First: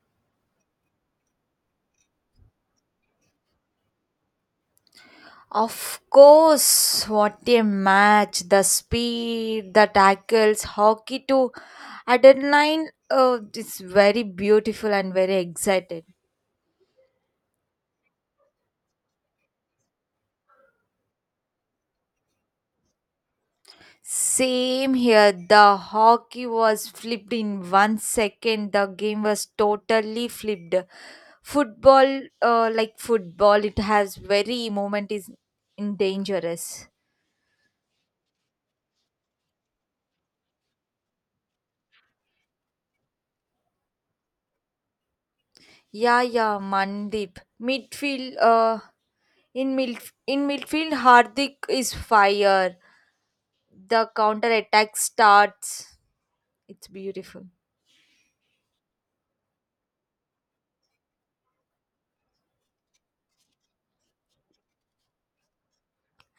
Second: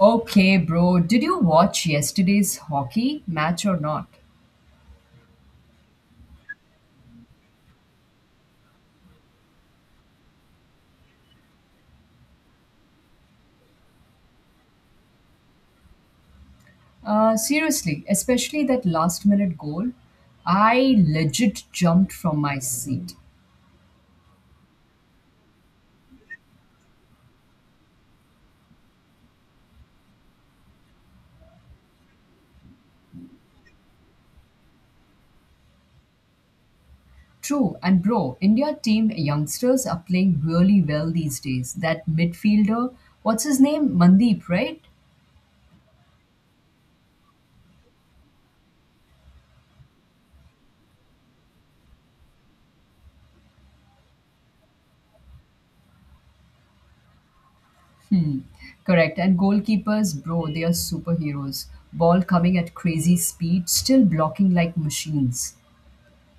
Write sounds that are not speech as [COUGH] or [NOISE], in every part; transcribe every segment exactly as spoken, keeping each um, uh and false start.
Okay, bro, did you watch yesterday's hockey match or not? Of course, what a match! The speed, the tackles, hockey to adrenaline. Oh, it's very beautiful and very excited. Uh, seriously, especially that last minute goal. I legit jumped from my seat. Same here. The hockey was flipped in one second. The game was totally flipped. Football, uh, like football, it has very moment is in dangerous. True, and bro, India team youngsters are playing really well these days. That midfielder, what's his name? Mandeep, right? Yeah, yeah, Mandeep. Midfield, uh, in midf- in midfield, Hardik is fire. The counter attack starts. It's beautiful. Correct. And goalkeepers, bro, they are superheroes. Ball coming at crazy speed, still blocking like machines.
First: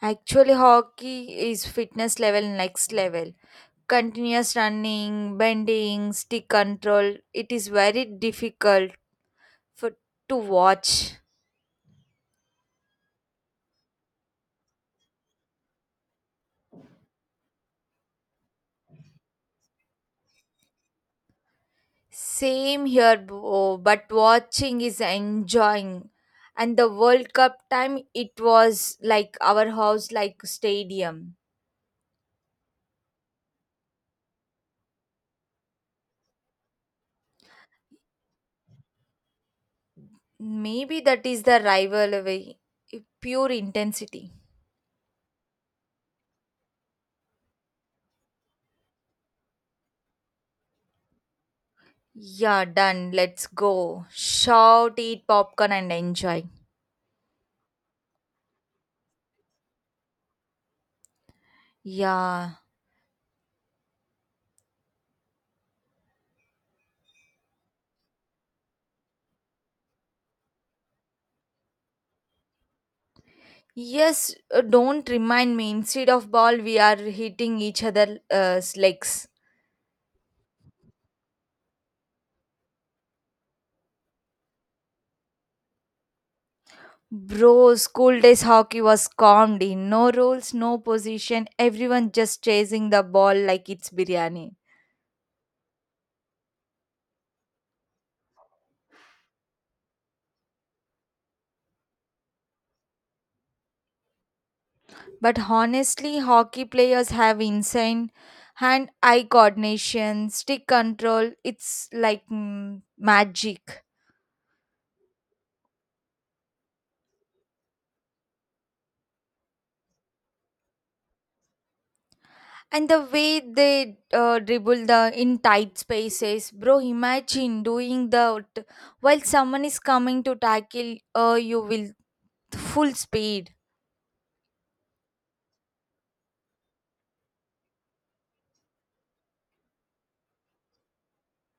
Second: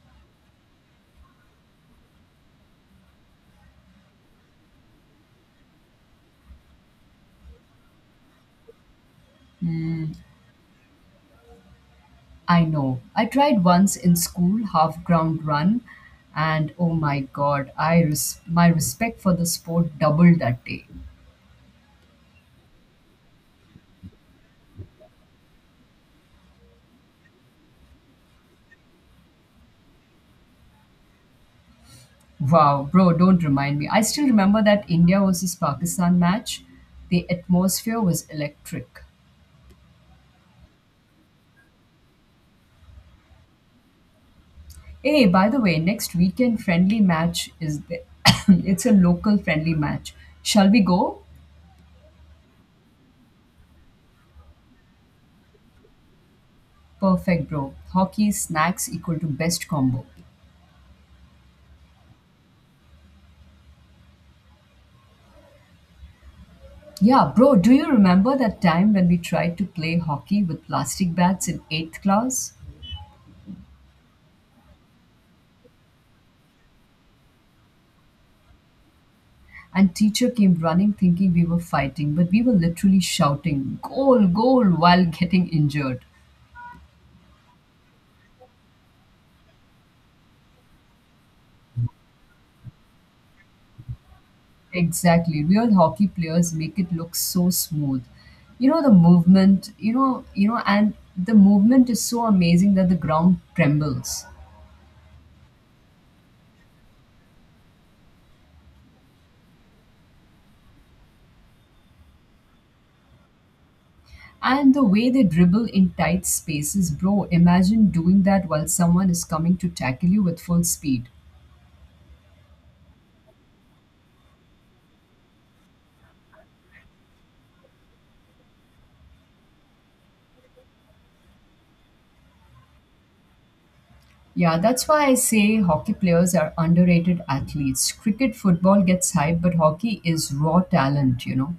Actually, hockey is fitness level next level. Continuous running, bending, stick control. It is very difficult for to watch. I know. I tried once in school, half ground run, and oh my god, I res- my respect for the sport doubled that day. Same here, bro, but watching is enjoying. And the World Cup time, it was like our house, like stadium. Wow, bro, don't remind me. I still remember that India versus Pakistan match. The atmosphere was electric. Maybe that is the rivalry, pure intensity. Hey, by the way, next weekend friendly match is the- [COUGHS] it's a local friendly match. Shall we go? Yeah, done. Let's go. Shout, eat popcorn, and enjoy. Perfect, bro. Hockey snacks equal to best combo. Yeah. Yeah, bro, do you remember that time when we tried to play hockey with plastic bats in eighth class? Yes, uh, don't remind me. Instead of ball, we are hitting each other. other's legs. And teacher came running thinking we were fighting, but we were literally shouting goal, goal while getting injured. Bro, school days hockey was comedy. No rules, no position, everyone just chasing the ball like it's biryani. Exactly. Real hockey players make it look so smooth. You know the movement, you know, you know and the movement is so amazing that the ground trembles. But honestly, hockey players have insane hand eye coordination, stick control. It's like mm, magic. And the way they dribble in tight spaces, bro, imagine doing that while someone is coming to tackle you with full speed. And the way they uh, dribble the in tight spaces, bro. Imagine doing the while someone is coming to tackle uh, you will full speed. Yeah, that's why I say hockey players are underrated athletes. Cricket football gets hype, but hockey is raw talent, you know.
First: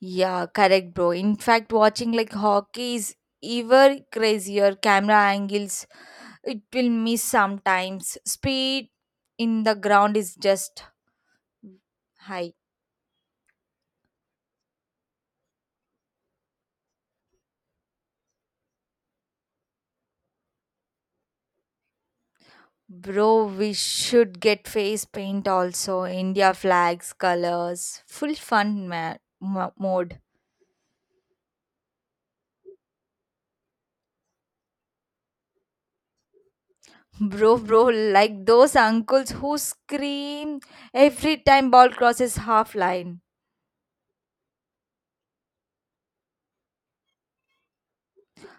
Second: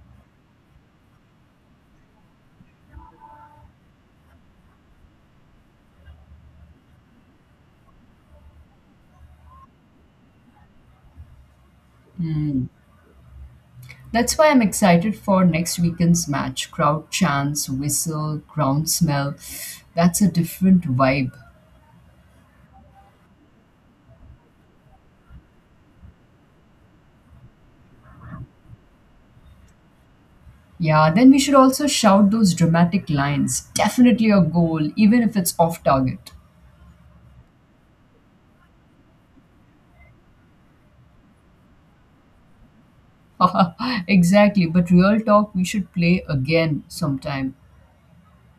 Yeah, correct, bro. In fact, watching like hockey is ever crazier. Camera angles, it will miss sometimes. Speed in the ground is just high. That's why I'm excited for next weekend's match. Crowd chants, whistle, ground smell. That's a different vibe. Bro, we should get face paint also. India flags, colors, full fun ma- mo- mode. Yeah, then we should also shout those dramatic lines. Definitely a goal, even if it's off target. [LAUGHS] Bro, bro, like those uncles who scream every time ball crosses half line. [LAUGHS] Exactly, but real talk, we should play again sometime.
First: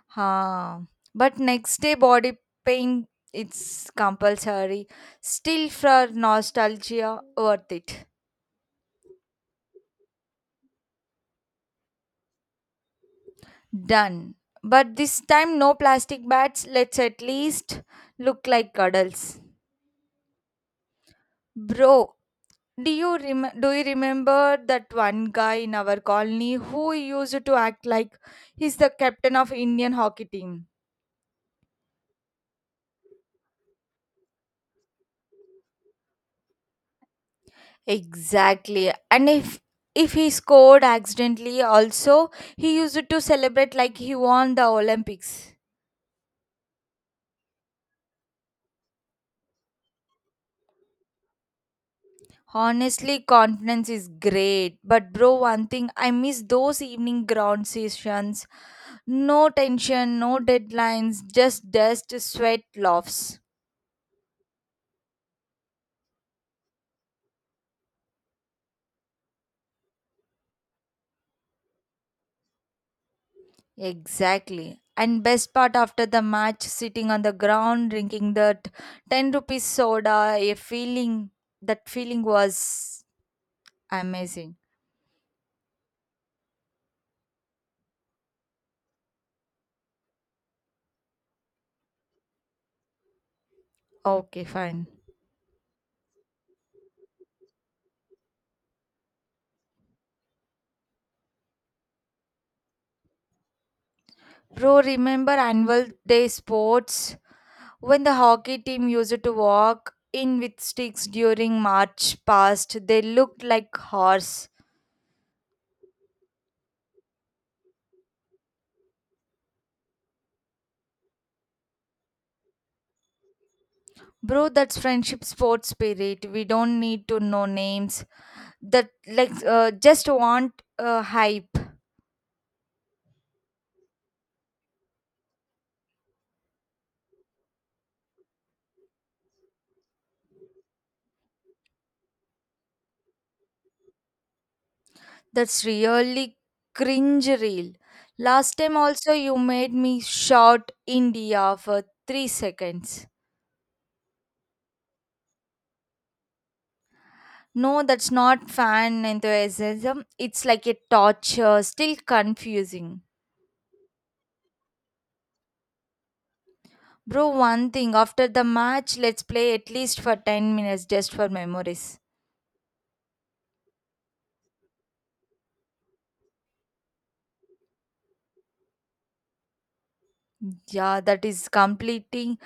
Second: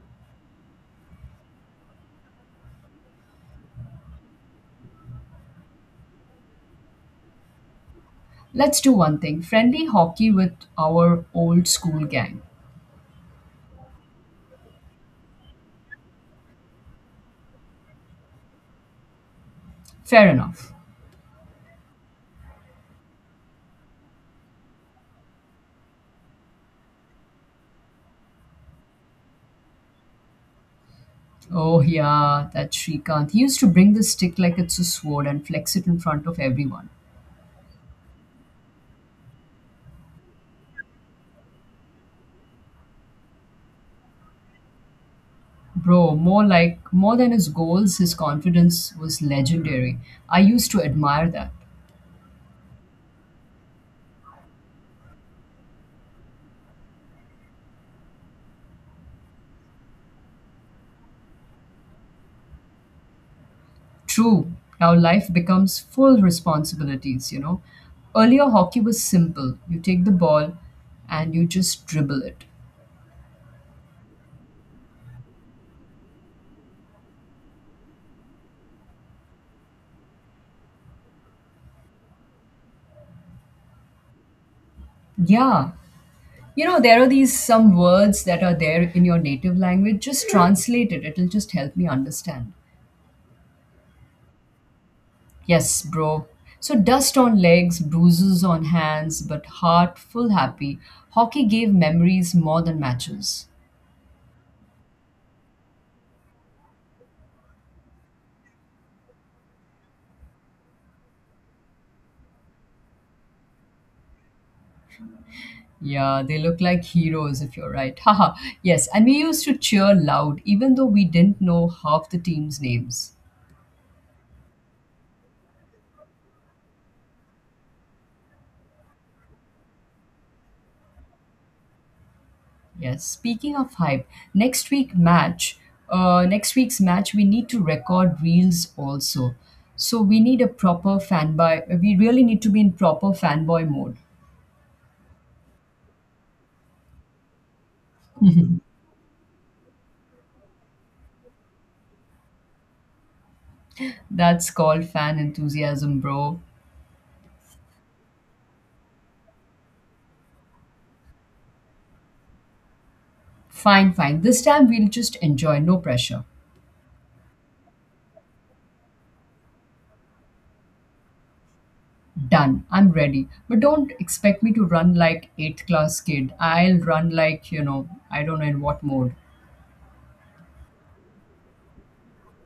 Huh. But next day body pain it's compulsory. Still for nostalgia worth it. Let's do one thing friendly hockey with our old school gang. Done. But this time no plastic bats. Let's at least look like cuddles. Fair enough. Bro, do you rem- do you remember that one guy in our colony who used to act like he's the captain of Indian hockey team? Oh, yeah, that Shrikant. He used to bring the stick like it's a sword and flex it in front of everyone. Exactly. And if if he scored accidentally also, he used it to celebrate like he won the Olympics. Bro, more like, more than his goals, his confidence was legendary. I used to admire that. Honestly, confidence is great. But bro, one thing I miss those evening ground sessions. No tension, no deadlines, just dust, sweat, laughs. True, now life becomes full responsibilities, you know. Earlier, hockey was simple. You take the ball and you just dribble it. Exactly. And best part after the match, sitting on the ground, drinking that ten rupees soda, a feeling, that feeling was amazing. Yeah. You know, there are these some words that are there in your native language. Just translate it, it'll just help me understand. Okay, fine. Yes, bro. So dust on legs, bruises on hands, but heart full happy. Hockey gave memories more than matches. Bro, remember annual day sports when the hockey team used to walk in with sticks during March past? They looked like horse. Yeah, they look like heroes if you're right. [LAUGHS] Haha. Yes, and we used to cheer loud even though we didn't know half the team's names. Bro, that's friendship sports spirit. We don't need to know names. That like uh, just want uh, hype. Yes, speaking of hype, next week match, uh next week's match we need to record reels also. So we need a proper fanboy. We really need to be in proper fanboy mode. That's really cringe real. Last time also you made me shout India for three seconds. That's called fan enthusiasm, bro. No, that's not fan enthusiasm. It's like a torture, still confusing. Fine, fine. This time we'll just enjoy, no pressure. Bro, one thing after the match, let's play at least for ten minutes just for memories. Done. I'm ready. But don't expect me to run like eighth class kid. I'll run like, you know, I don't know in what mode. Yeah, that is completing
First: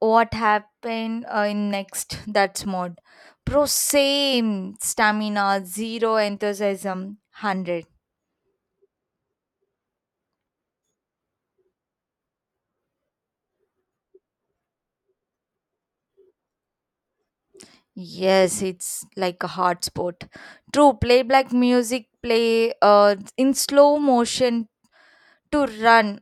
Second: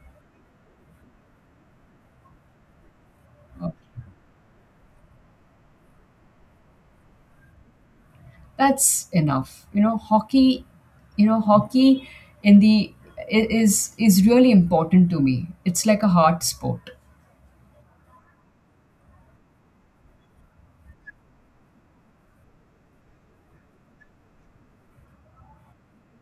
what happened uh, in next that's mode. Bro, Uh, same stamina, zero enthusiasm, one hundred. That's enough. You know, hockey, you know, hockey in the I- is is really important to me. It's like a heart sport. Yes, it's like a hard sport. True, play black music, play uh, in slow motion to run,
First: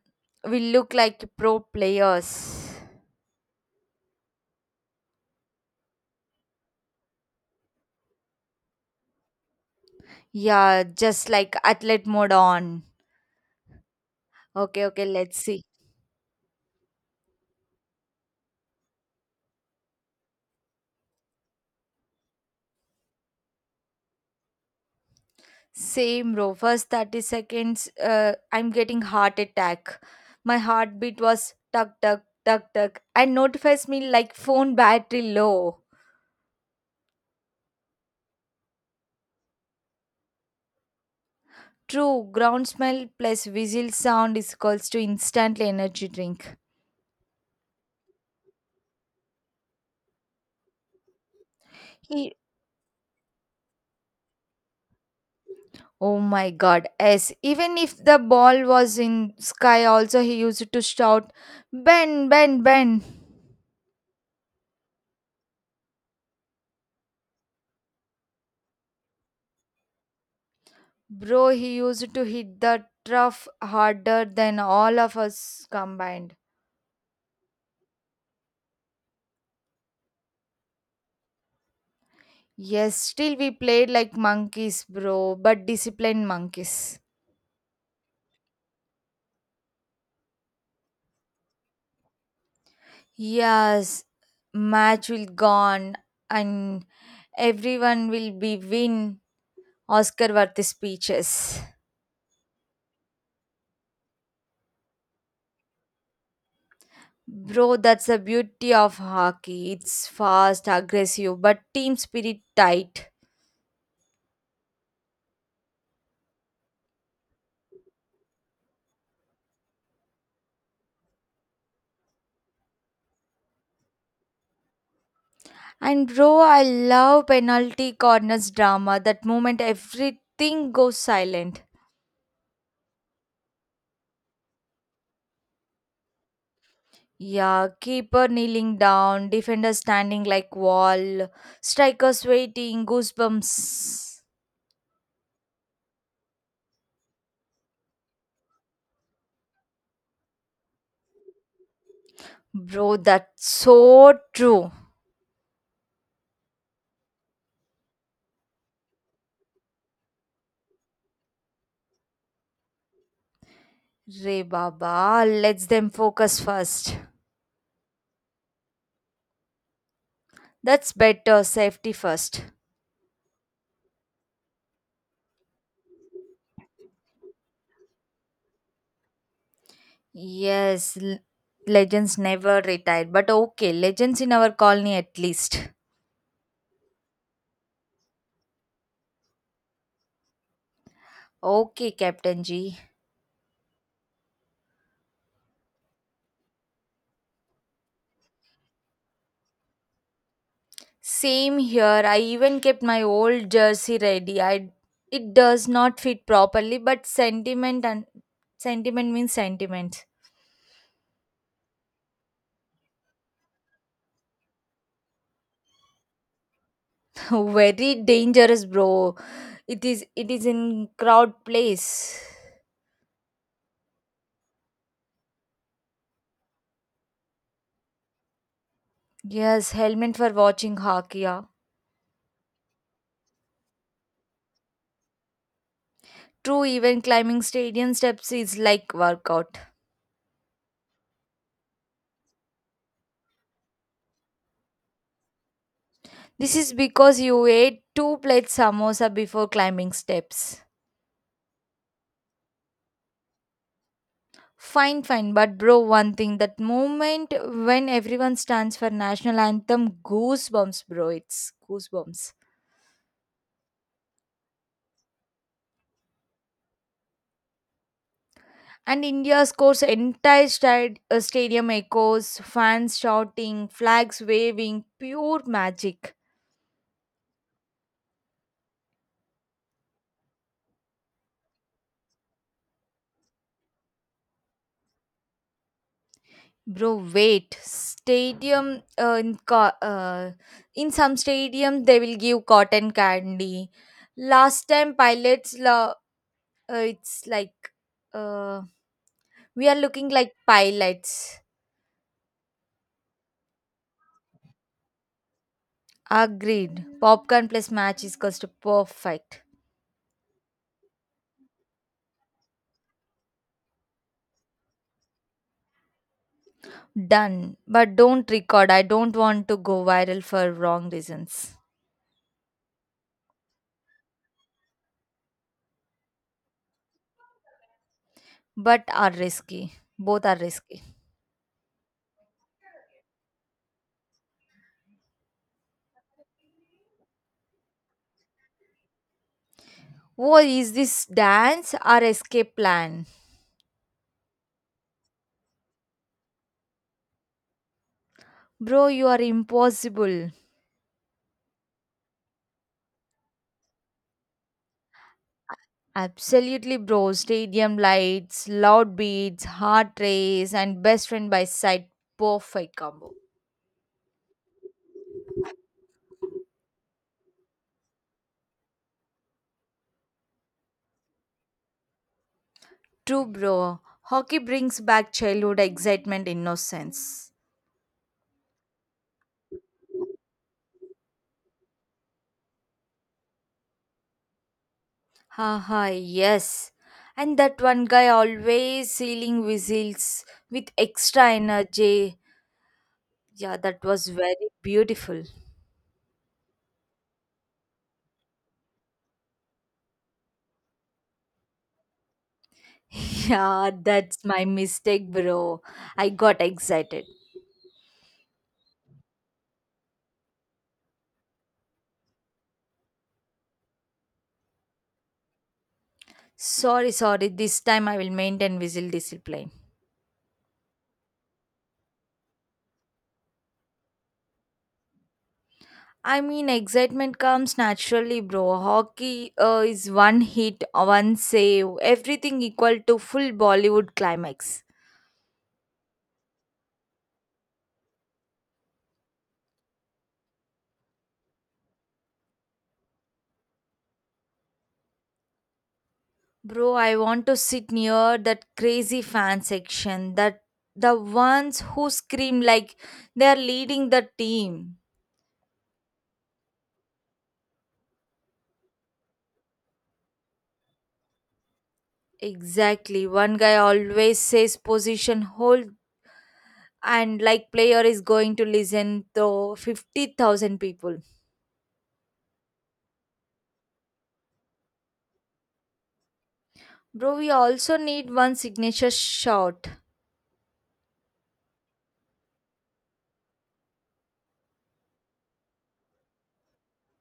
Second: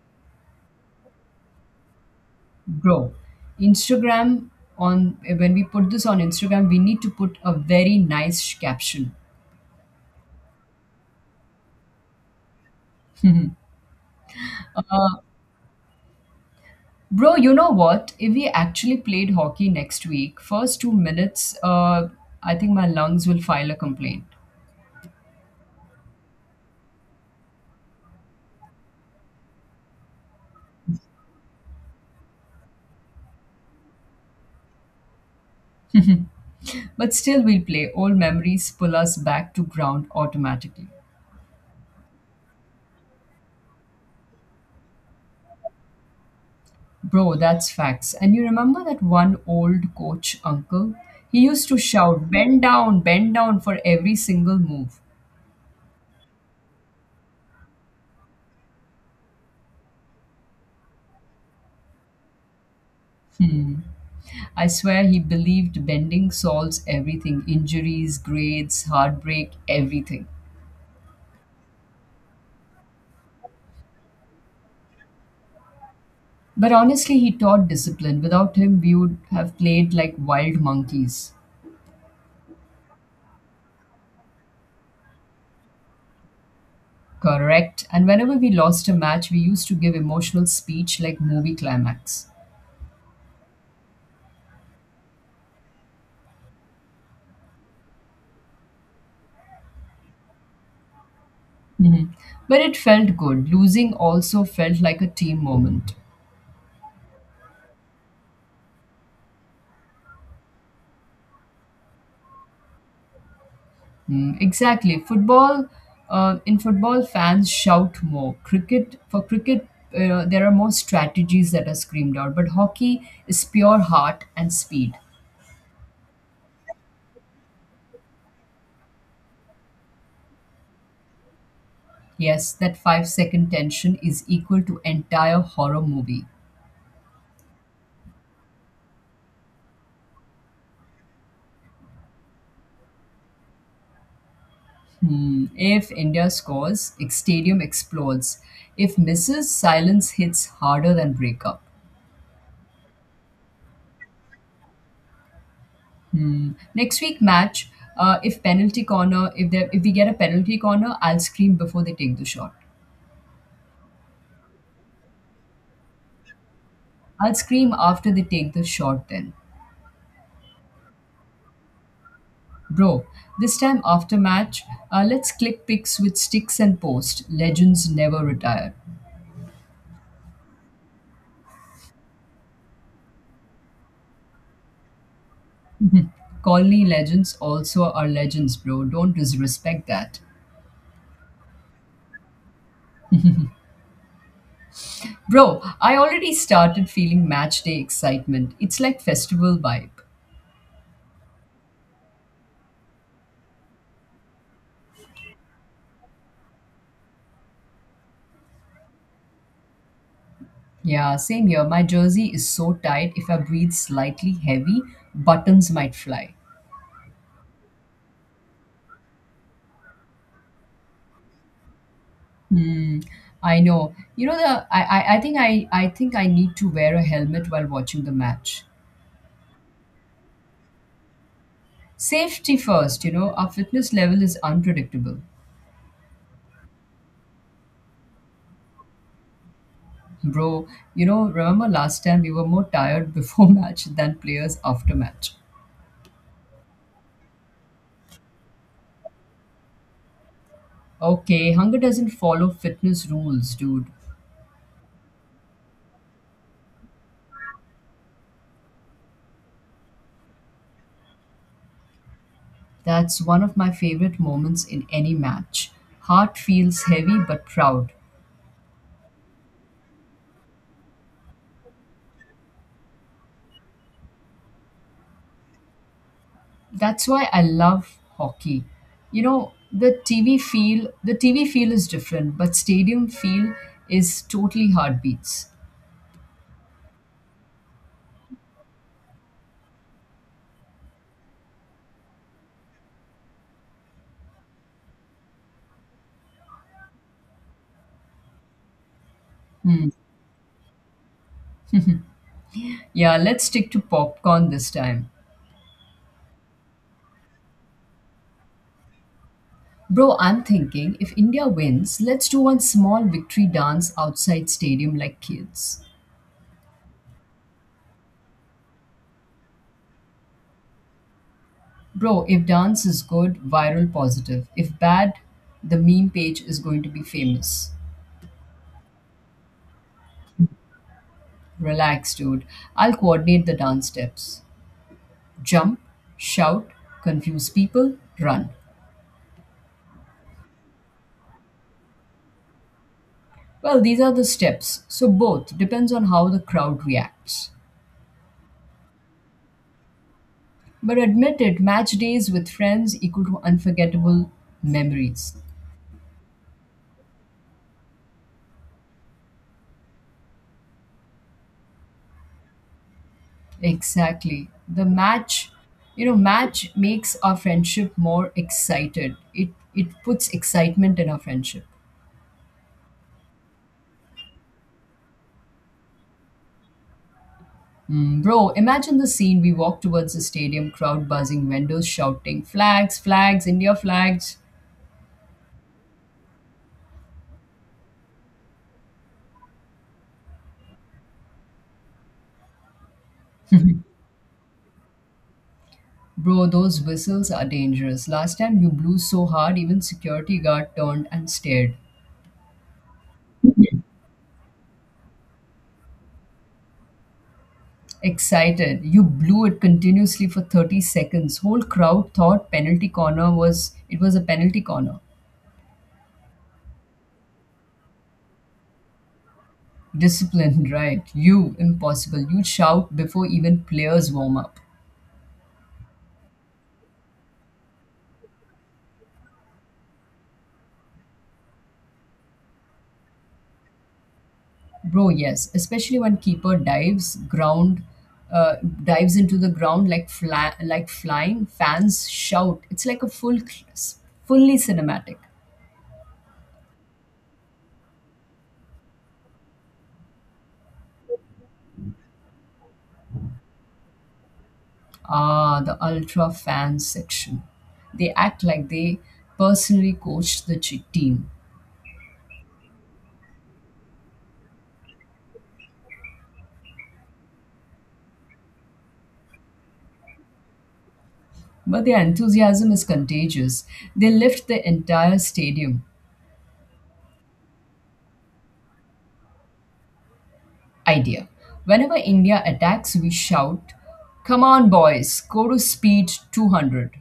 we look like pro players. Bro, Instagram on when we put this on Instagram, we need to put a very nice caption. Yeah, just like athlete mode on. Okay, okay, let's see. Bro, you know what? If we actually played hockey next week, first two minutes, uh, I think my lungs will file a complaint. Same row. First thirty seconds, uh, I'm getting heart attack. My heartbeat was tuck, tuck, tuck, tuck, and notifies me like phone battery low. But still, we'll play. Old memories pull us back to ground automatically. True, ground smell plus whistle sound is equals to instantly energy drink. Bro, that's facts. And you remember that one old coach uncle? He used to shout, bend down, bend down for every single move. Oh my god, yes. Even if the ball was in sky also he used to shout, Ben, Ben, Ben. I swear he believed bending solves everything injuries, grades, heartbreak, everything. Bro, he used to hit the turf harder than all of us combined. But honestly, he taught discipline. Without him, we would have played like wild monkeys. Yes, still we played like monkeys, bro, but disciplined monkeys. Correct. And whenever we lost a match, we used to give emotional speech like movie climax. Yes, match will gone and everyone will be win Oscar worthy speeches. But it felt good. Losing also felt like a team moment. Bro, that's the beauty of hockey. It's fast, aggressive, but team spirit tight. Hmm, exactly. Football, uh, in football, fans shout more. Cricket, for cricket, uh, there are more strategies that are screamed out. But hockey is pure heart and speed. And bro, I love penalty corners drama. That moment everything goes silent. Yes, that five second tension is equal to entire horror movie. Yeah, keeper kneeling down, defender standing like wall, strikers waiting, goosebumps. Hmm, if India scores, ex- stadium explodes. If misses, silence hits harder than breakup. Bro, that's so true. Hmm. Next week match, uh, if penalty corner, if there, if we get a penalty corner, I'll scream before they take the shot. Re Baba, let's them focus first. I'll scream after they take the shot. Then, That's better, safety first. bro, this time after match, uh, let's click pics with sticks and post. Legends never retire. Yes, l- legends never retired. But okay, legends in our colony at least. Colony legends also are legends, bro. Don't disrespect that. Okay, Captain G. Bro, I already started feeling match day excitement. It's like festival vibe. Same here. I even kept my old jersey ready. I it does not fit properly, but sentiment and sentiment means sentiment. Yeah, same here. My jersey is so tight, if I breathe slightly heavy, buttons might fly. [LAUGHS] Very dangerous, bro. It is it is in crowd place. Hmm, I know. You know the I, I, I think I, I think I need to wear a helmet while watching the match. Yes, helmet for watching hockey. Yeah. Safety first, you know, our fitness level is unpredictable. True, even climbing stadium steps is like workout. Bro, you know, remember last time we were more tired before [LAUGHS] match than players after match. This is because you ate two plates samosa before climbing steps. Okay, hunger doesn't follow fitness rules, dude. Fine, fine, but bro, one thing that moment when everyone stands for national anthem, goosebumps, bro. It's goosebumps. That's one of my favorite moments in any match. Heart feels heavy but proud. And India scores entire stad- uh, stadium echoes, fans shouting, flags waving, pure magic. That's why I love hockey. You know, the T V feel, the T V feel is different, but stadium feel is totally heartbeats. Bro, wait. Stadium uh, in co- uh, in some stadium they will give cotton candy last time pilots la. Uh, it's like uh, we are Hmm. looking like pilots. Yeah, let's stick to popcorn this time. Agreed. Popcorn plus match is cost perfect. Bro, I'm thinking if India wins, let's do one small victory dance outside stadium like kids. Done. But don't record. I don't want to go viral for wrong reasons. Bro, if dance is good, viral positive. If bad, the meme page is going to be famous. But are risky. Both are risky. Relax, dude. I'll coordinate the dance steps. Jump, shout, confuse people, run. Oh, is this dance or escape plan? Well, these are the steps, so both depends on how the crowd reacts. Bro, you are impossible. But admit it, match days with friends equal to unforgettable memories. Absolutely, bro. Stadium lights, loud beats, heart race, and best friend by side. Perfect combo. Exactly. The match, you know, match makes our friendship more excited. It it puts excitement in our friendship. True, bro. Hockey brings back childhood excitement, innocence. Mm, bro, imagine the scene. We walk towards the stadium, crowd buzzing, vendors shouting, flags, flags, India flags. Haha, yes. And that one guy always sealing whistles with extra energy. Yeah, that was very beautiful. Bro, those whistles are dangerous. Last time you blew so hard, even security guard turned and stared. [LAUGHS] Yeah, that's my mistake, bro. I got excited. Excited. You blew it continuously for thirty seconds. Whole crowd thought penalty corner was it was a penalty corner. Sorry, sorry. This time I will maintain whistle discipline. Disciplined, [LAUGHS] right? You impossible. You shout before even players warm up. I mean, excitement comes naturally, bro. Hockey uh, is one hit, one save, everything equal to full Bollywood climax. Bro, yes, especially when keeper dives ground, uh, dives into the ground like fly, like flying. Fans shout. It's like a full, fully cinematic. Bro, I want to sit near that crazy fan section, that the ones who scream like they are leading the team. Ah, the ultra fan section. They act like they personally coached the ch- team, Exactly. One guy always says position hold and like player is going to listen to fifty thousand people. but their enthusiasm is contagious. They lift the entire stadium. Bro, we also need one signature shot. Idea. Whenever India attacks, we shout, "Come on, boys! Go to speed two hundred."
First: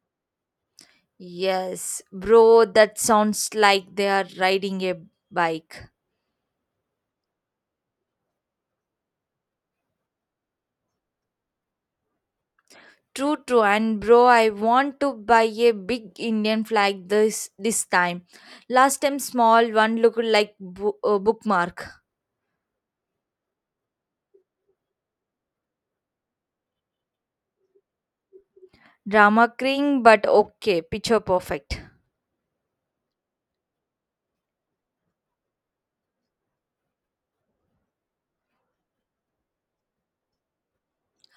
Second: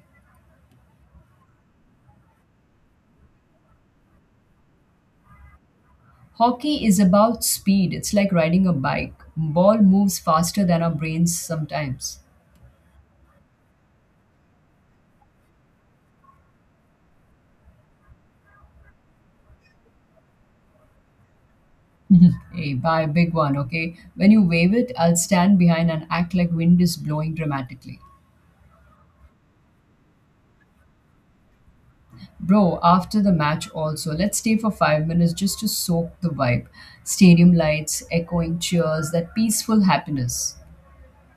Yes, bro, that sounds like they are riding a bike. Hockey is about speed. It's like riding a bike. Ball moves faster than our brains sometimes. True, true, and bro, I want to buy a big Indian flag this this time. Last time, small one looked like bo- uh, bookmark. [LAUGHS] Hey, buy a big one, okay? When you wave it, I'll stand behind and act like wind is blowing dramatically. Drama king, but okay, picture perfect. Bro, after the match also, let's stay for five minutes just to soak the vibe. Stadium lights, echoing cheers, that peaceful happiness.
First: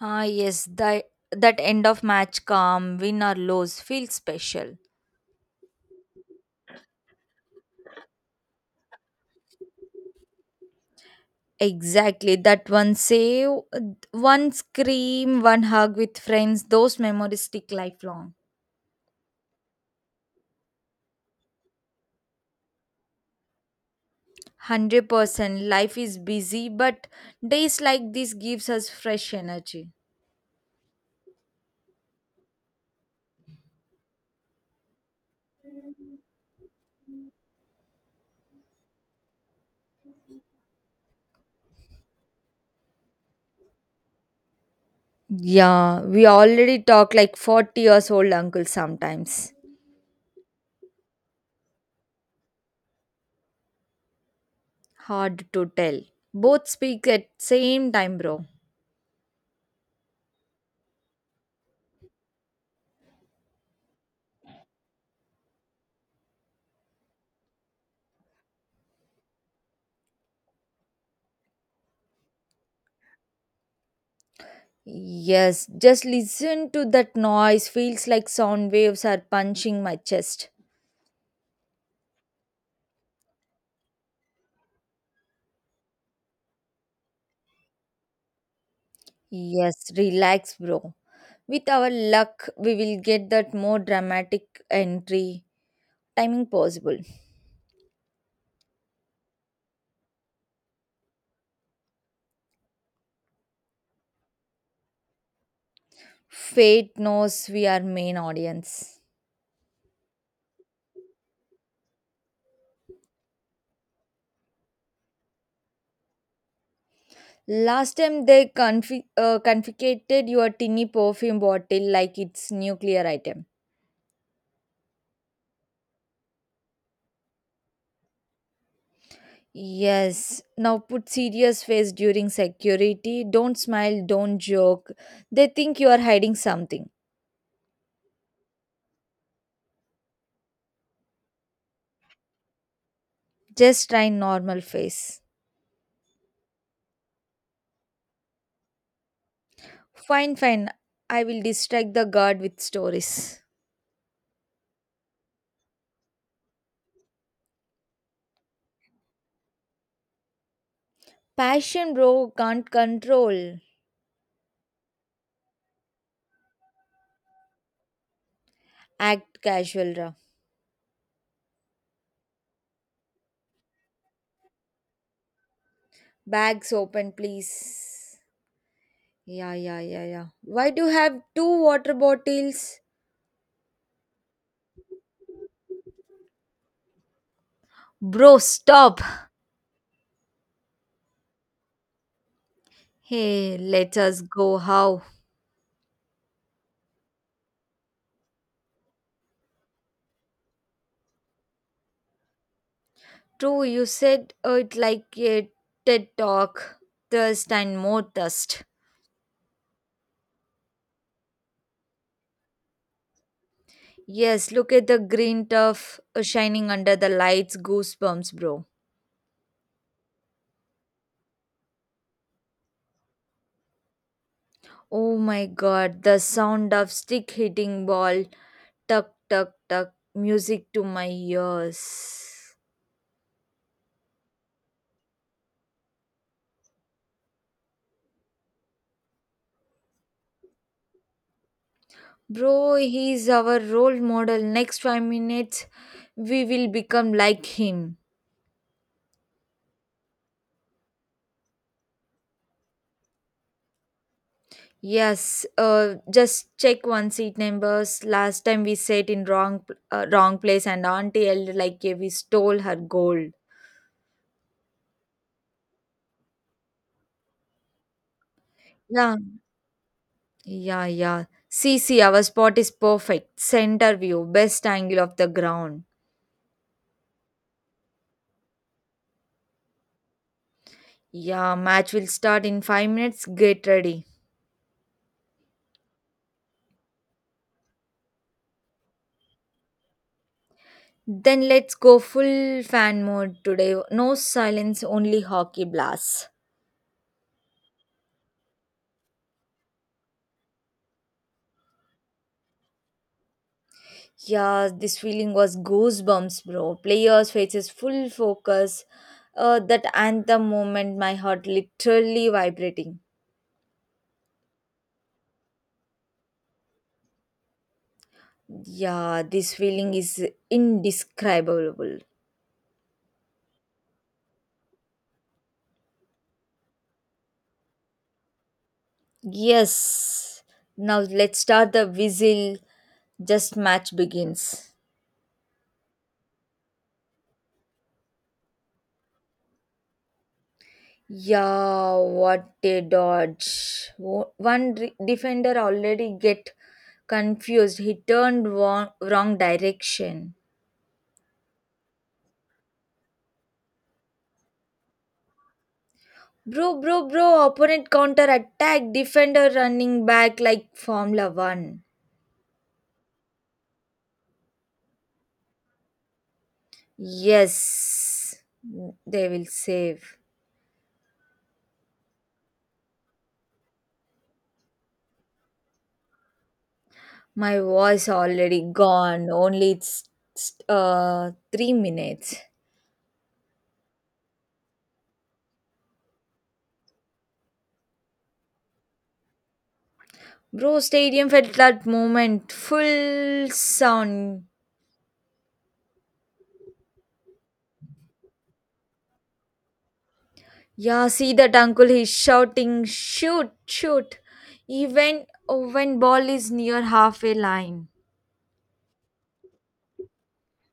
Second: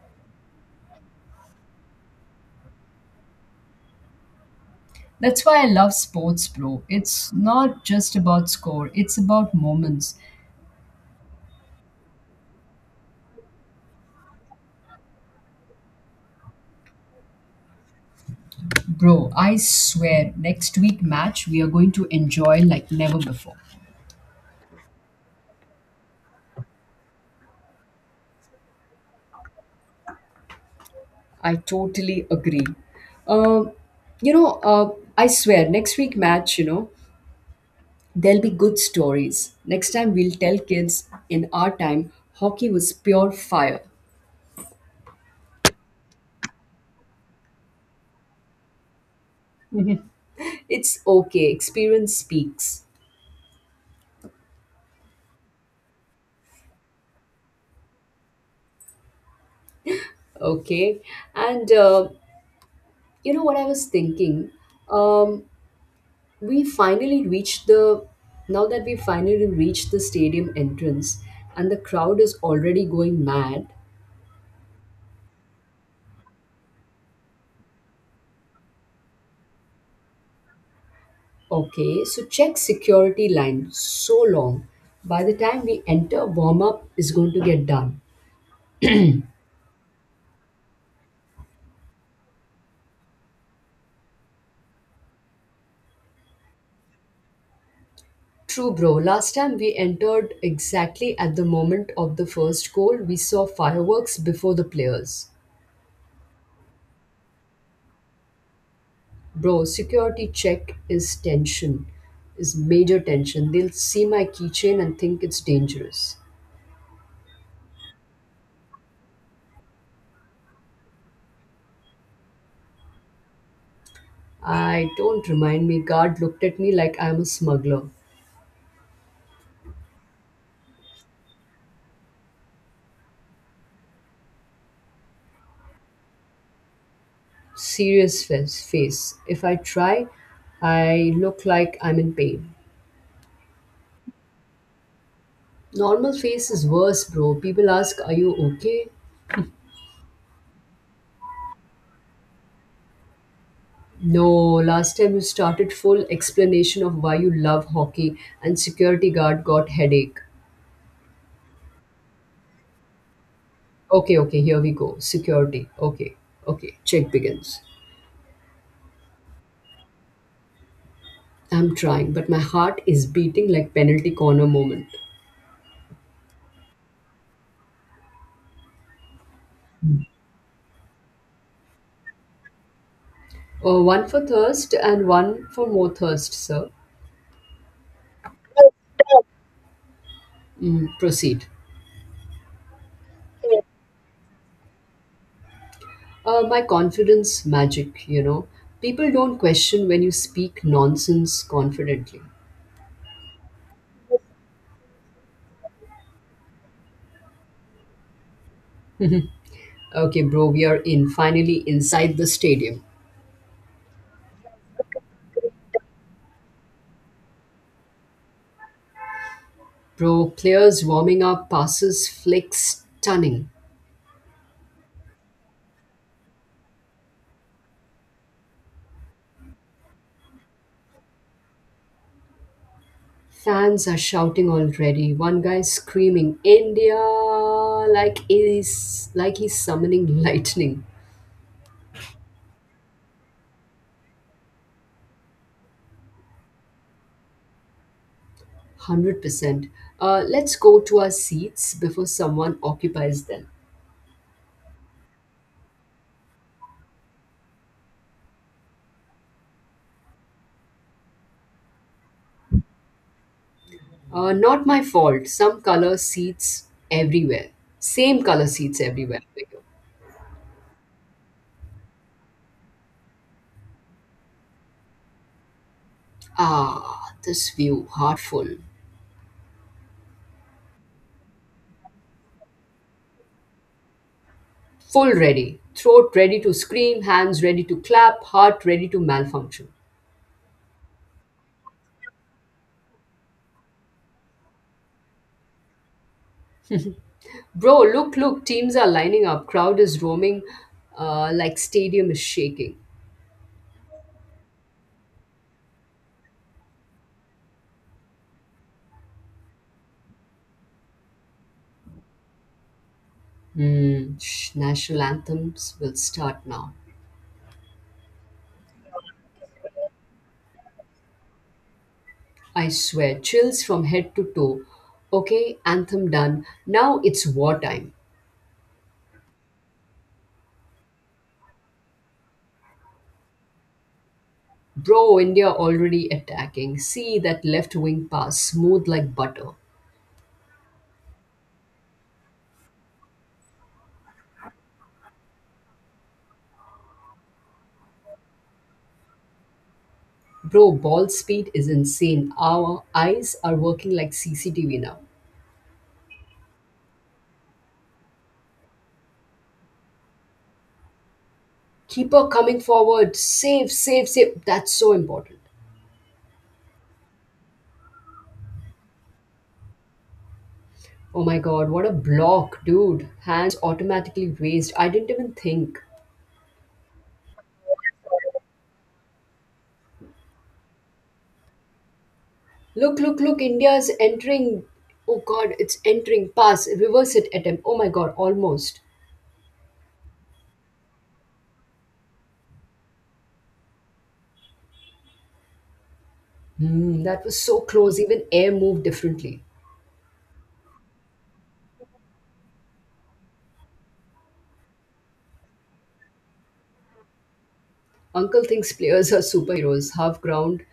Ah, yes, that that end of match calm, win or lose, feels special. That's why I love sports, bro. It's not just about score, it's about moments. Exactly, that one save, one scream, one hug with friends, those memories stick lifelong. Bro, I swear, next week match we are going to enjoy like never before. one hundred percent life is busy but days like this gives us fresh energy. I totally agree. Um, you know, uh, I swear, next week match, you know, there'll be good stories. Next time we'll tell kids in our time, hockey was pure fire. Yeah, we already talk like forty years old uncle sometimes. It's okay. Experience speaks. Hard to tell, both speak at same time, bro. Okay. And uh, You know what I was thinking? Um, we finally reached the Now that we finally reached the stadium entrance and the crowd is already going mad. Yes, just listen to that noise. Feels like sound waves are punching my chest. Okay, so check security, line so long, by the time we enter warm up is going to get done. Yes, relax, bro. With our luck, we will get that more dramatic entry timing possible. True bro, last time we entered exactly at the moment of the first goal, we saw fireworks before the players. Fate knows we are main audience. Bro, security check is tension is major tension. They'll see my keychain and think it's dangerous. Last time they confi- uh, confiscated your tinny perfume bottle like it's nuclear item. I don't remind me, guard looked at me like I'm a smuggler. Yes. Now put serious face during security. Don't smile. Don't joke. They think you are hiding something. Serious face, face. If I try, I look like I'm in pain. Just try normal face. Normal face is worse, bro. People ask, are you okay? Fine, fine. I will distract the guard with stories. No, last time you started full explanation of why you love hockey and security guard got headache. Passion, bro. Can't control. Okay, okay, here we go. Security. Okay, okay. Check begins. Act casual, ra. I'm trying, but my heart is beating like penalty corner moment. Bags open, please. Yeah, yeah, yeah, yeah. Why do you have two water bottles? Uh, one for thirst and one for more thirst, sir. Bro, stop. Mm, proceed. Hey, let us go. How? Uh, my confidence magic, you know. People don't question when you speak nonsense confidently. True, you said uh, it like a TED talk. Thirst and more thirst. Okay, bro, we are in finally inside the stadium. Yes, look at the green turf uh, shining under the lights. Goosebumps, bro. Bro, players warming up, passes flick stunning. Oh my god, the sound of stick hitting ball. Tuck, tuck, tuck. Music to my ears. Fans are shouting already. One guy screaming, India, like he's, like he's summoning [LAUGHS] lightning. Bro, he's our role model. Next five minutes, we will become like him. one hundred percent. Uh, let's go to our seats before someone occupies them. Yes, uh, just check one seat numbers. Last time we sat in wrong p- uh, wrong place and auntie yelled like eh, we stole her gold. Uh, not my fault. Some color seats everywhere. Same color seats Yeah, everywhere. yeah, yeah. See, see, our spot is perfect. Center view, best angle of the ground. Ah, this view, heart full. Yeah, match will start in five minutes. Get ready. Full ready. Throat ready to scream, hands ready to clap, heart ready to malfunction. Then let's go full fan mode today. No silence, only hockey blasts. Bro, look, look, teams are lining up. Crowd is roaming uh, like stadium is shaking. Yeah, this feeling was goosebumps, bro. Players' faces full focus. Uh, that anthem moment, my heart literally vibrating. Hmm, sh- national anthems will start now. Yeah, this feeling is indescribable. I swear, chills from head to toe. Okay, anthem done. Now it's wartime. Yes. Now let's start the whistle. Just match begins. Bro, India already attacking. See that left wing pass, smooth like butter. Yeah, what a dodge. Wo- One re- defender already get confused. He turned wrong, wrong direction. Bro, ball speed is insane. Our eyes are working like C C T V now. Bro, bro, bro, opponent counter attack, defender running back like Formula One. Keeper coming forward. Save, save, save. That's so important. Yes, they will save. Oh my God, what a block, dude. Hands automatically raised. I didn't even think. My voice already gone, only it's uh, three minutes. Look, look, look, India is entering. Oh God, it's entering. Pass, reverse it attempt. Oh my God, almost. Bro, stadium felt that moment, full sound. Hmm, that was so close. Even air moved differently. Yeah, see that uncle, he's shouting, shoot, shoot, even when ball is near halfway line. Uncle thinks players are superheroes. Half ground,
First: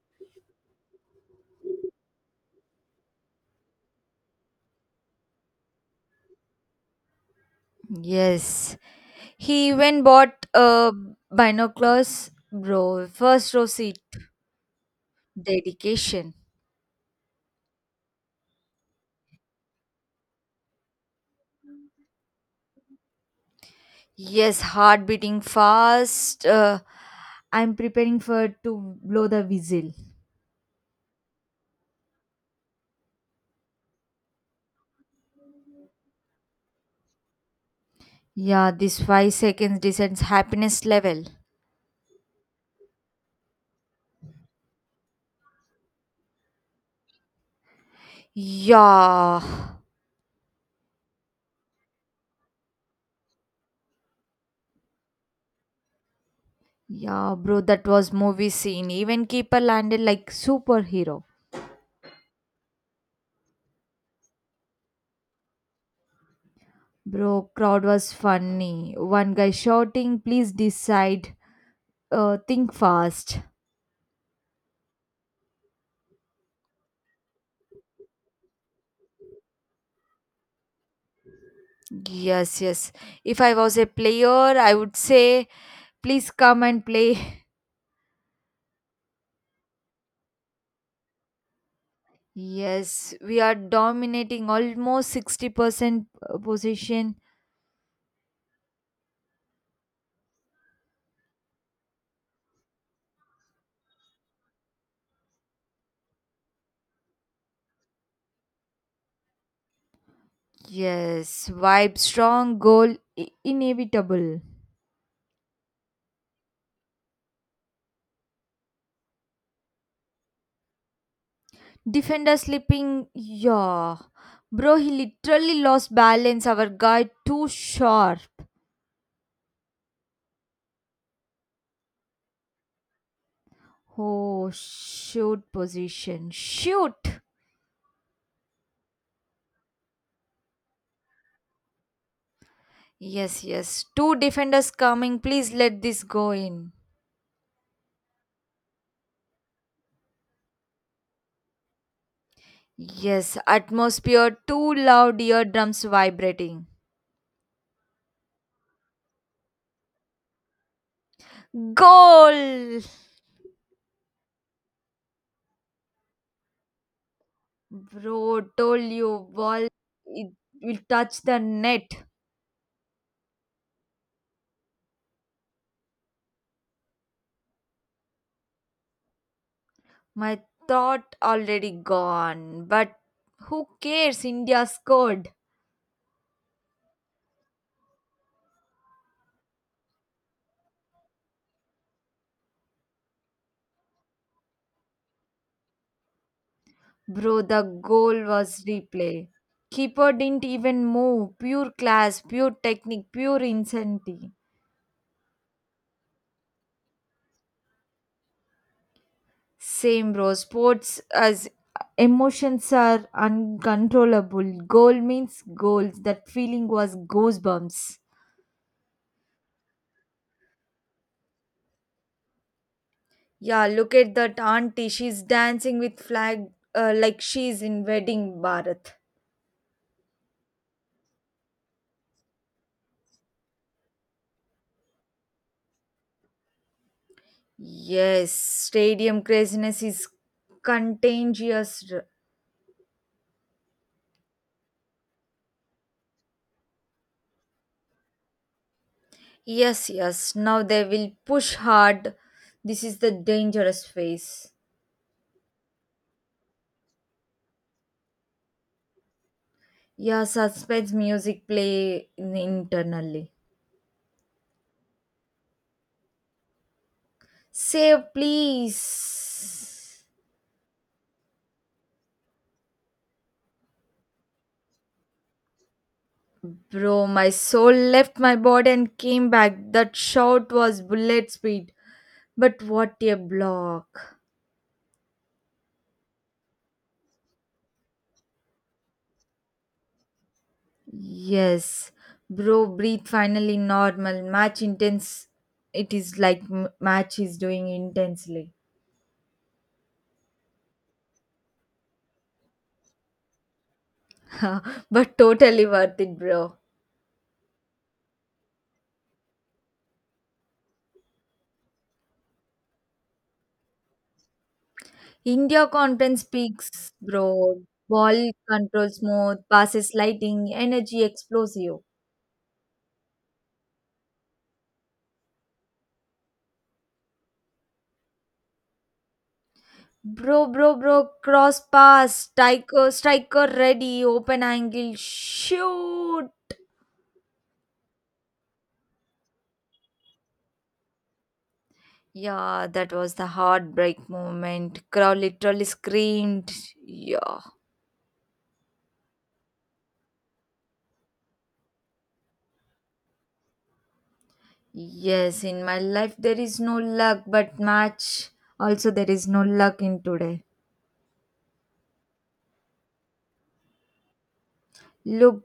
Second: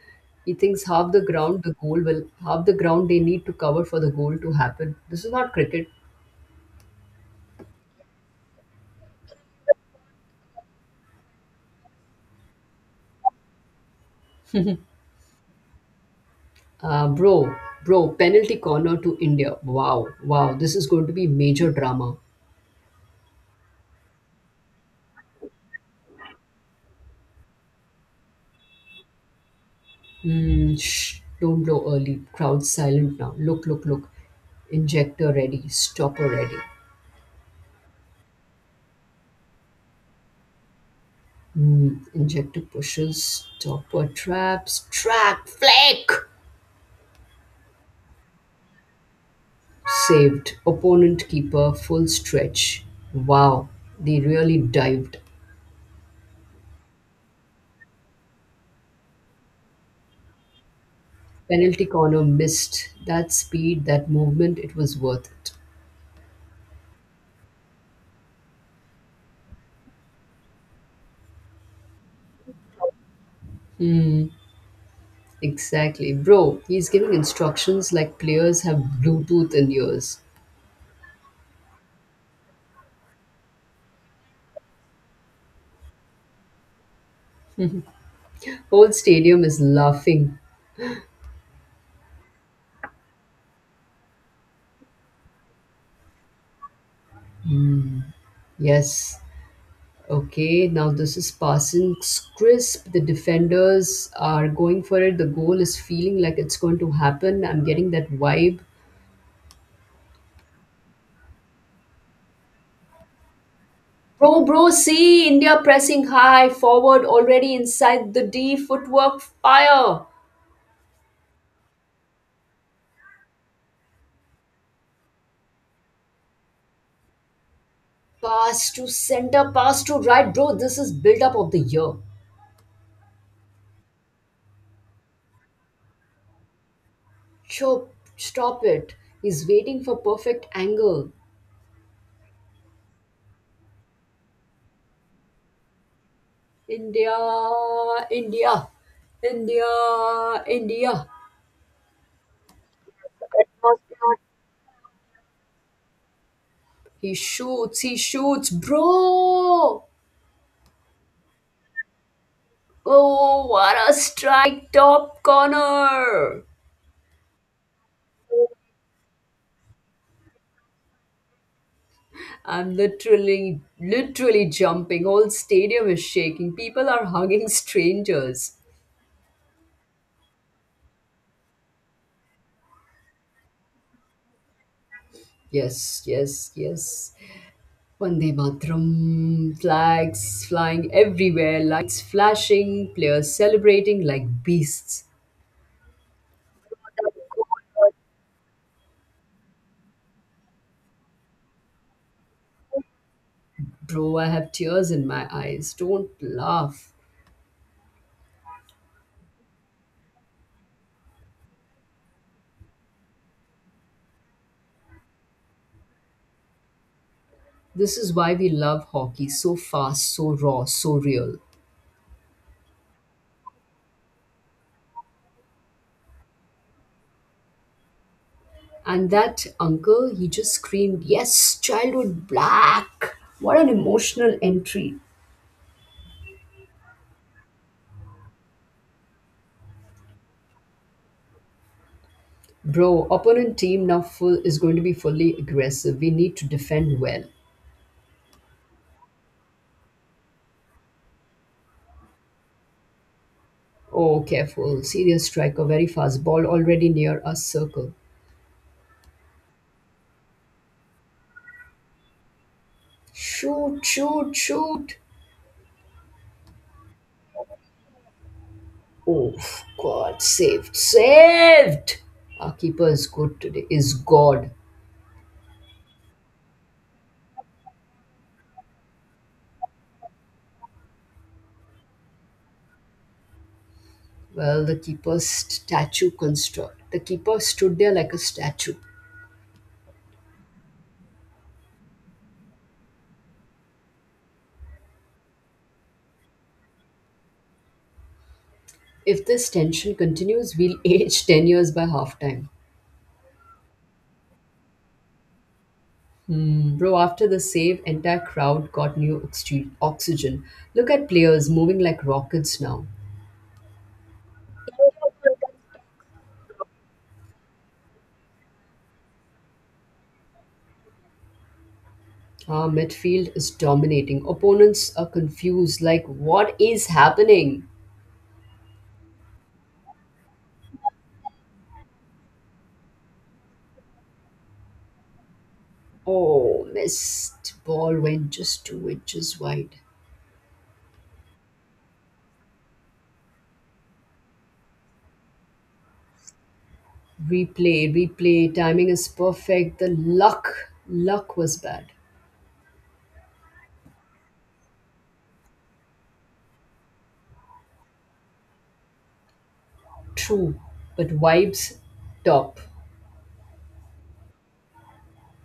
he thinks half the ground the goal will, half the ground they need to cover for the goal to happen. This is not cricket. Yes. He even bought a binoculars, bro. First row seat. Dedication. Uh, bro, bro, penalty corner to India. Wow, wow, this is going to be major drama. Yes, heart beating fast. Uh, I'm preparing for to blow the whistle. Mm, shh, don't blow early. Crowd silent now. Look, look, look. Injector ready. Stopper ready. Yeah, this five seconds descends happiness level. Mm, injector pushes. Stopper traps. Trap. Flick. Yeah. Saved. Opponent keeper. Full stretch. Wow. They really dived. Yeah, bro, that was movie scene. Even keeper landed like superhero. Penalty corner missed. That speed, that movement, it was worth it. Bro, crowd was funny. One guy shouting, please decide. Uh, think fast. Exactly. Bro, he's giving instructions like players have Bluetooth in ears. Yes, yes. If I was a player, I would say, please come and play. [LAUGHS] Whole stadium is laughing. Yes, we are dominating almost sixty percent position. Yes, okay, now this is passing crisp. The defenders are going for it. The goal is feeling like it's going to happen. I'm getting that vibe. Yes, vibe strong, goal i- inevitable. Bro, bro, see India pressing high forward already inside the D footwork fire. Defender slipping, yeah. Bro, he literally lost balance. Our guy too sharp. Pass to center, pass to right, bro. This is build up of the year. Oh, shoot position. Shoot! Chop, stop it. He's waiting for perfect angle. Yes, yes. Two defenders coming. Please let this go in. India, India, India, India. Yes, atmosphere too loud, eardrums vibrating. He shoots, he shoots, bro! Goal! Oh, what a strike top corner! Bro, told you, ball, it will touch the net. I'm literally, literally jumping. Whole stadium is shaking. People are hugging strangers. My thought already gone, but who cares? India scored. Yes, yes, yes. Vande Matram. Flags flying everywhere, lights flashing, players celebrating like beasts. Bro, the goal was replay. Keeper didn't even move. Pure class, pure technique, pure Bro, I insanity. have tears in my eyes. Don't laugh. Same, bro. Sports as emotions are uncontrollable. Goal means goals. That feeling was This goosebumps. is why we love hockey so fast, so raw, so real. Yeah, look at that auntie. She's dancing with flag uh, like she's in wedding, Bharat. And that uncle, he just screamed, yes, childhood black. What an emotional entry. Yes, stadium craziness is contagious. r- Bro, opponent team now full is going to be fully aggressive. We need to defend well. Yes, yes. Now they will push hard. This is the dangerous Oh, phase. careful. Serious striker, very fast. Ball already near us circle. Yeah, suspense music play in- internally. Shoot, shoot, shoot. Save, Oh, please. God, saved, saved. Our keeper is good today, is God. Bro, my soul left my body and came back. That shout was bullet speed. But what a block. Well, the keeper's statue construct. The keeper stood there like a statue. Yes. Bro, breathe finally normal. Match intense. It is like m- match is doing intensely. If this tension continues, we'll [LAUGHS] age ten years by halftime. [LAUGHS] But totally worth it, bro. Hmm, bro, after the save, entire crowd got new oxy- oxygen. Look at players moving like rockets now. India conference peaks, bro. Ball control smooth, passes lighting, energy explosive. Our midfield is dominating. Opponents are confused, like, what is happening? Bro, bro, bro, cross pass, striker, striker ready, open angle, shoot. Oh, missed. Ball went just two inches wide. Yeah, that was the heartbreak moment. Crowd literally screamed. Yeah. Replay, replay. Timing is perfect. The luck, luck was bad. Yes, in my life there is no luck, but match also there is no luck in today. True, but vibes top. Look,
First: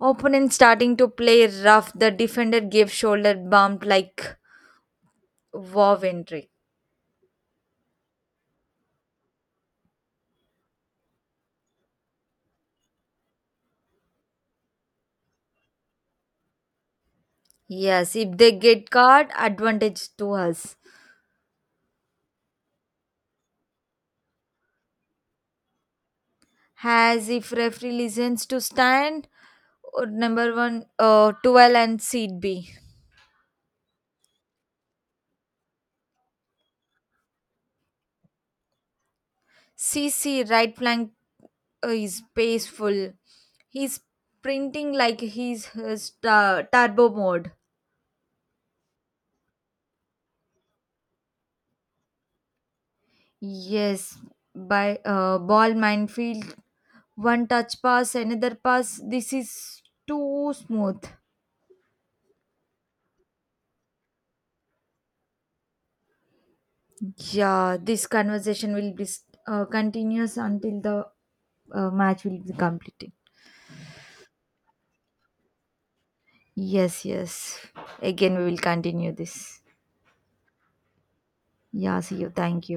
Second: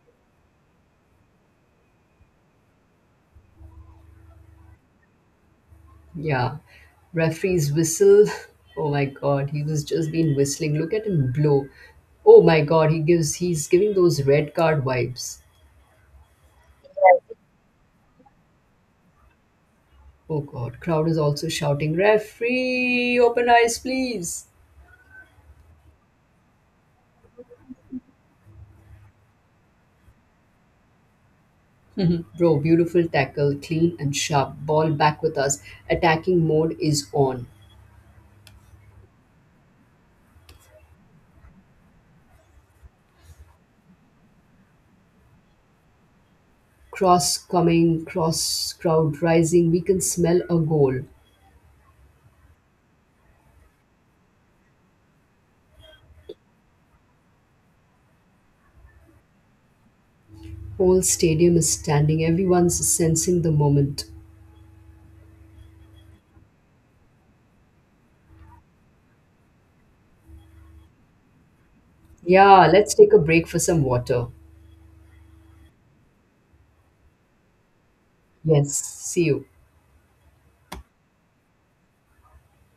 opponent starting to play rough. The defender gave shoulder bump like wow entry. Yeah. Referee's whistle. [LAUGHS] Oh my God, he was just been whistling. Look at him blow. Oh my God, he gives he's giving those red card vibes. Yes, if they get card, advantage to Oh us. God, crowd is also shouting, referee, open eyes, please. Has if referee listens to stand or number one uh, twelve and seat Bro, B beautiful tackle, clean and sharp. Ball back with us. Attacking mode is on. C C right flank uh, is paceful. He's sprinting like he's his uh, turbo Cross mode. coming, cross crowd rising. We can smell a goal. Yes, by uh, ball minefield, one touch pass, another pass. This is too smooth. Whole stadium is standing. Everyone's sensing the moment. Yeah, this conversation will be uh, continuous until the uh, match will be Yeah, let's take completed. a break for some water. Yes, yes. Again, we will Yes. continue See you. this. Yeah, see you. Thank